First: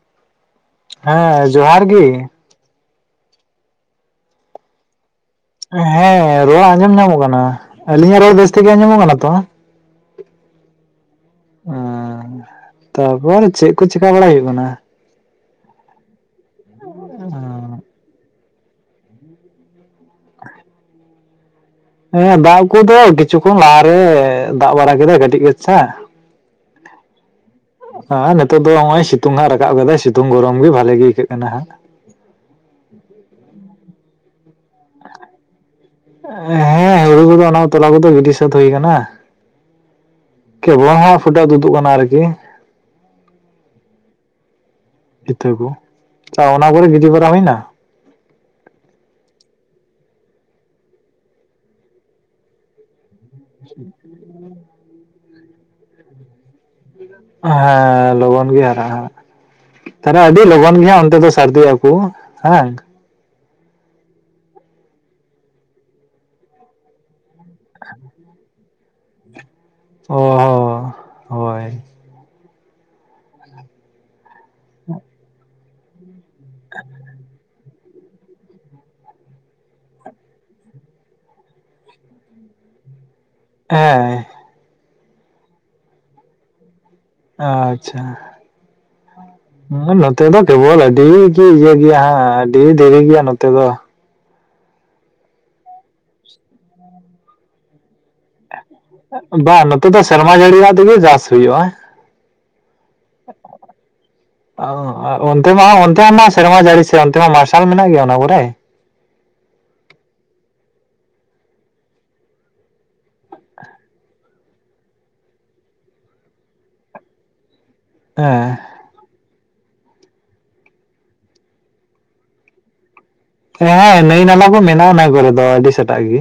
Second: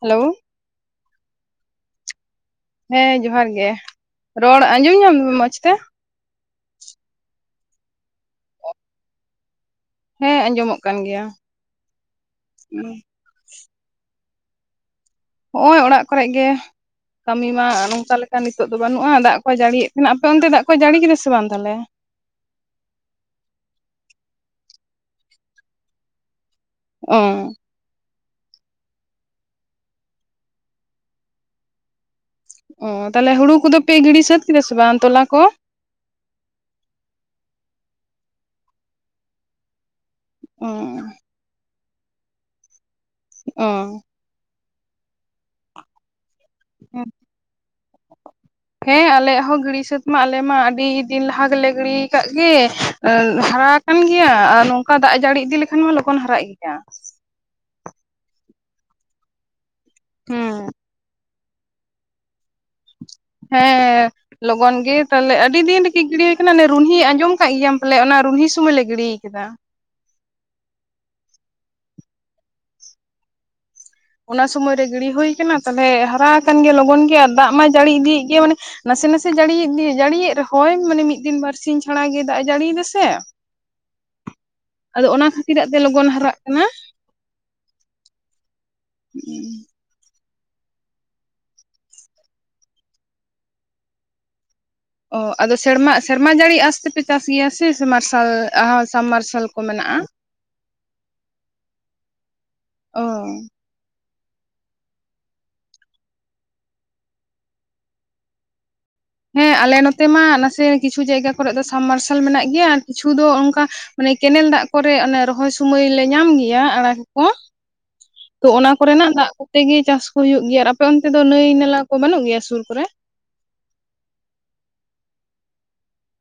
Hello ᱦᱮᱸ ᱡᱚᱦᱟᱨ ᱜᱮ ᱦᱮᱸ ᱡᱚᱦᱟᱨ ᱜᱮ ᱨᱚᱲ ᱟᱸᱡᱚᱢ ᱧᱟᱢ ᱢᱚᱸᱡᱽ ᱛᱮ ᱦᱮᱸ ᱨᱚᱲ ᱟᱸᱡᱚᱢ ᱧᱟᱢᱚᱜ ᱠᱟᱱᱟ ᱟᱞᱤᱧᱟᱜ ᱨᱚᱲ ᱵᱮᱥ ᱛᱮᱜᱮ ᱟᱸᱡᱚᱢᱚᱜ ᱠᱟᱱᱟ ᱛᱚ? ᱦᱮᱸ ᱟᱸᱡᱚᱢᱚᱜ ᱠᱟᱱ ᱜᱮᱭᱟ ᱾ ᱚ ᱛᱟᱯᱚᱨ ᱪᱮᱫ ᱠᱚ ᱪᱮᱠᱟ ᱵᱟᱲᱟᱭ ᱦᱩᱭᱩᱜ ᱠᱟᱱᱟ? ᱱᱚᱜᱼᱚᱭ ᱚᱲᱟᱜ ᱠᱚᱨᱮ ᱜᱮ ᱠᱟᱹᱢᱤ ᱢᱟ ᱱᱚᱝᱠᱟ ᱞᱮᱠᱟ ᱱᱤᱛᱚᱜ ᱫᱚ ᱵᱟᱹᱱᱩᱜᱼᱟ ᱫᱟᱜ ᱠᱚ ᱡᱟᱹᱲᱤᱭᱮᱫ ᱢᱮᱱ ᱮᱫᱟ ᱟᱯᱮ ᱚᱱᱛᱮ ᱫᱟᱜ ᱠᱚᱭ ᱡᱟᱹᱲᱤ ᱠᱮᱫᱟ ᱥᱮ ᱵᱟᱝ ᱛᱟᱦᱚᱞᱮ? ᱦᱮᱸ ᱫᱟᱜ ᱠᱚᱫᱚ ᱠᱤᱪᱷᱩ ᱠᱷᱚᱱ ᱞᱟᱦᱟ ᱨᱮ ᱫᱟᱜ ᱵᱟᱲᱟ ᱠᱮᱫᱟᱭ ᱠᱟᱹᱴᱤᱡ ᱠᱟᱪᱷᱟ, ᱚ ᱟᱨ ᱱᱤᱛᱚᱜ ᱫᱚ ᱱᱚᱜ-ᱚᱭ ᱥᱤᱛᱩᱝ ᱦᱟᱸᱜ ᱨᱟᱠᱟᱵ ᱟᱠᱟᱫᱟᱭ ᱥᱤᱛᱩᱝ ᱜᱚᱨᱚᱢ ᱜᱮ ᱵᱷᱟᱞᱮ ᱜᱮ ᱟᱹᱭᱠᱟᱹᱜ ᱠᱟᱱᱟ ᱦᱟᱸᱜ᱾ ᱚ ᱛᱟᱦᱚᱞᱮ ᱦᱩᱲᱩ ᱠᱚᱫᱚ ᱯᱮ ᱜᱤᱲᱰᱤ ᱥᱟᱹᱛ ᱠᱮᱫᱟ ᱥᱮ ᱵᱟᱝ ᱛᱚᱞᱟ ᱠᱚ? ᱦᱮᱸ ᱦᱩᱲᱩ ᱠᱚᱫᱚ ᱚᱱᱟ ᱛᱚᱞᱟ ᱠᱚᱫᱚ ᱜᱤᱰᱤ ᱥᱟᱹᱛ ᱦᱩᱭ ᱟᱠᱟᱱᱟ ᱾ ᱚ ᱠᱮᱵᱚᱞ ᱦᱟᱸᱜ ᱯᱷᱳᱴᱳ ᱛᱩᱫᱩᱜ ᱠᱟᱱᱟ ᱟᱨᱠᱤ ᱚ ᱤᱛᱟᱹ ᱠᱚ ᱟᱪᱪᱷᱟ ᱚᱱᱟ ᱠᱚᱨᱮ ᱜᱤᱰᱤ ᱵᱟᱲᱟ ᱦᱩᱭ ᱮᱱᱟ? ᱦᱮᱸ ᱟᱞᱮᱭᱟᱜ ᱦᱚᱸ ᱜᱤᱲᱤ ᱥᱟᱹᱛ ᱢᱟ ᱟᱞᱮ ᱢᱟ ᱟᱹᱰᱤ ᱫᱤᱱ ᱞᱟᱦᱟ ᱜᱮᱞᱮ ᱜᱤᱲᱤ ᱟᱠᱟᱫ ᱜᱮ᱾ ᱦᱟᱨᱟ ᱟᱠᱟᱱ ᱜᱮᱭᱟ ᱟᱨ ᱱᱚᱝᱠᱟ ᱫᱟᱜ ᱡᱟᱹᱲᱤ ᱤᱫᱤ ᱞᱮᱠᱷᱟᱱ ᱢᱟ ᱞᱚᱜᱚᱱ ᱦᱟᱨᱟᱜ ᱜᱮᱭᱟ᱾ ᱦᱮᱸ ᱞᱚᱜᱚᱱ ᱜᱮ ᱦᱟᱨᱟᱜ-ᱟ ᱛᱟᱦᱚᱞᱮ ᱟᱹᱰᱤ ᱦᱩᱸ ᱞᱚᱜᱚᱱ ᱜᱮ ᱚᱱᱛᱮ ᱫᱚ ᱥᱟᱨᱫᱤ ᱟᱠᱚ ᱦᱮᱸ ᱵᱟᱝ ᱦᱮᱸ ᱞᱚᱜᱚᱱ ᱜᱮ ᱛᱟᱦᱚᱞᱮ ᱟᱹᱰᱤ ᱫᱤᱱ ᱨᱤᱜᱤ ᱜᱤᱲᱤ ᱦᱩᱭ ᱟᱠᱟᱱᱟ ᱨᱩᱱᱦᱤ ᱟᱸᱡᱚᱢ ᱟᱠᱟᱫ ᱜᱮᱭᱟᱢ ᱯᱟᱞᱮ ᱚᱱᱟ ᱨᱩᱱᱦᱤ ᱥᱩᱢᱚᱭᱞᱮ ᱜᱤᱰᱤ ᱠᱟᱫᱟ ᱚ ᱦᱳᱭ ᱚᱱᱟ ᱥᱩᱢᱚᱭᱨᱮ ᱜᱤᱲᱤ ᱦᱩᱭ ᱠᱟᱱᱟ ᱛᱟᱦᱞᱮ ᱦᱟᱨᱟ ᱟᱠᱟᱱ ᱜᱮ ᱞᱚᱜᱚᱱ ᱜᱮ ᱟᱨ ᱫᱟᱜ ᱢᱟᱭ ᱡᱟᱹᱲᱤ ᱤᱫᱤᱭᱮᱫ ᱜᱮᱭᱟ ᱢᱟᱱᱮ ᱱᱟᱥᱮ ᱱᱟᱥᱮ ᱡᱟᱹᱲᱤᱭ ᱤᱫᱤ ᱡᱟᱹᱲᱤᱭᱮᱫ ᱨᱮᱦᱚᱸᱭ ᱢᱟᱱᱮ ᱢᱤᱫ ᱫᱤᱱ ᱵᱟᱨᱥᱤᱧ ᱪᱷᱟᱲᱟᱟᱜᱮ ᱫᱟᱜ ᱮ ᱡᱟᱹᱲᱤᱭ ᱫᱟᱥᱮ ᱦᱮᱸ ᱟᱫᱚ ᱚᱱᱟ ᱠᱷᱟᱹᱛᱤᱨᱟᱜ ᱛᱮ ᱞᱚᱜᱚᱱ ᱦᱟᱨᱟᱜ ᱠᱟᱱᱟ᱾ ᱟᱪᱪᱷᱟ᱾ ᱱᱚᱛᱮ ᱫᱚ ᱠᱮᱵᱚᱞ ᱟᱹᱰᱤ ᱜᱤ ᱤᱭᱟᱹ ᱜᱮᱭᱟ ᱦᱟᱸᱜ ᱟᱹᱰᱤ ᱫᱮᱨᱤ ᱜᱮᱭᱟ ᱱᱚᱛᱮ ᱫᱚ᱾ ᱚ ᱟᱫᱚ ᱥᱮᱨᱢᱟ ᱥᱮᱨᱢᱟ ᱡᱟᱹᱲᱤ ᱟᱥᱛᱮᱯᱮ ᱪᱟᱥ ᱜᱮᱭᱟ ᱥᱮ ᱥᱮ ᱢᱟᱨᱥᱟᱞ ᱟᱨ ᱥᱟᱢ ᱢᱟᱨᱥᱟᱞ ᱠᱚ ᱢᱮᱱᱟᱜᱼᱟ? ᱚᱱᱟ ᱡᱟᱹᱲᱤ‌ ᱫᱟᱜ ᱛᱮᱜᱮ ᱪᱟᱥ ᱦᱩᱭᱩᱜᱼᱟ᱾ ᱚ [unintelligible] ᱚᱱᱛᱮ ᱢᱟ ᱚᱱᱛᱮ ᱢᱟ ᱥᱮᱨᱢᱟ ᱡᱟᱹᱲᱤ ᱥᱮ ᱚᱱᱛᱮ ᱢᱟ ᱢᱟᱨᱥᱟᱞ ᱢᱮᱱᱟᱜ ᱜᱮᱭᱟ ᱚᱱᱟ ᱠᱚᱨᱮ? ᱦᱮᱸ ᱟᱞᱮ ᱱᱚᱛᱮ ᱢᱟ ᱱᱟᱥᱮ ᱠᱤᱪᱷᱩ ᱡᱟᱭᱜᱟ ᱠᱚᱨ ᱫᱚ ᱥᱟᱢ ᱢᱟᱨᱥᱟᱞ ᱢᱮᱱᱟᱜ ᱜᱮᱭᱟ ᱟᱨ ᱠᱤᱪᱷᱩ ᱫᱚ ᱚᱱᱠᱟ ᱢᱟᱱᱮ ᱠᱮᱱᱮᱞ ᱫᱟᱜ ᱠᱚᱨᱮ ᱚᱱᱮ ᱨᱚᱦᱚᱭ ᱥᱩᱢᱟᱹᱭ ᱞᱮ ᱧᱟᱢ ᱜᱮᱭᱟ ᱟᱲᱟᱜ ᱠᱚ᱾ ᱛᱚ ᱚᱱᱟ ᱠᱚᱨᱮᱱᱟᱜ ᱫᱟᱜ ᱠᱚᱛᱮ ᱜᱮ ᱪᱟᱥ ᱠᱚ ᱦᱩᱭᱩᱜ ᱜᱮᱭᱟ ᱟᱨ ᱟᱯᱮ ᱚᱱᱛᱮ ᱫᱚ ᱱᱟᱹᱭ ᱱᱟᱞᱟ ᱠᱚ ᱵᱟᱹᱱᱩᱜ ᱜᱮᱭᱟ ᱥᱩᱨ ᱠᱚᱨᱮ? ᱦᱮᱸ ᱱᱟᱹᱭ ᱱᱟᱞᱟ ᱠᱚ ᱢᱮᱱᱟᱜᱼᱟ ᱚᱱᱟ ᱠᱚᱨᱮ ᱫᱚ ᱟᱹᱰᱤ ᱥᱮᱛᱟᱜ ᱜᱮ᱾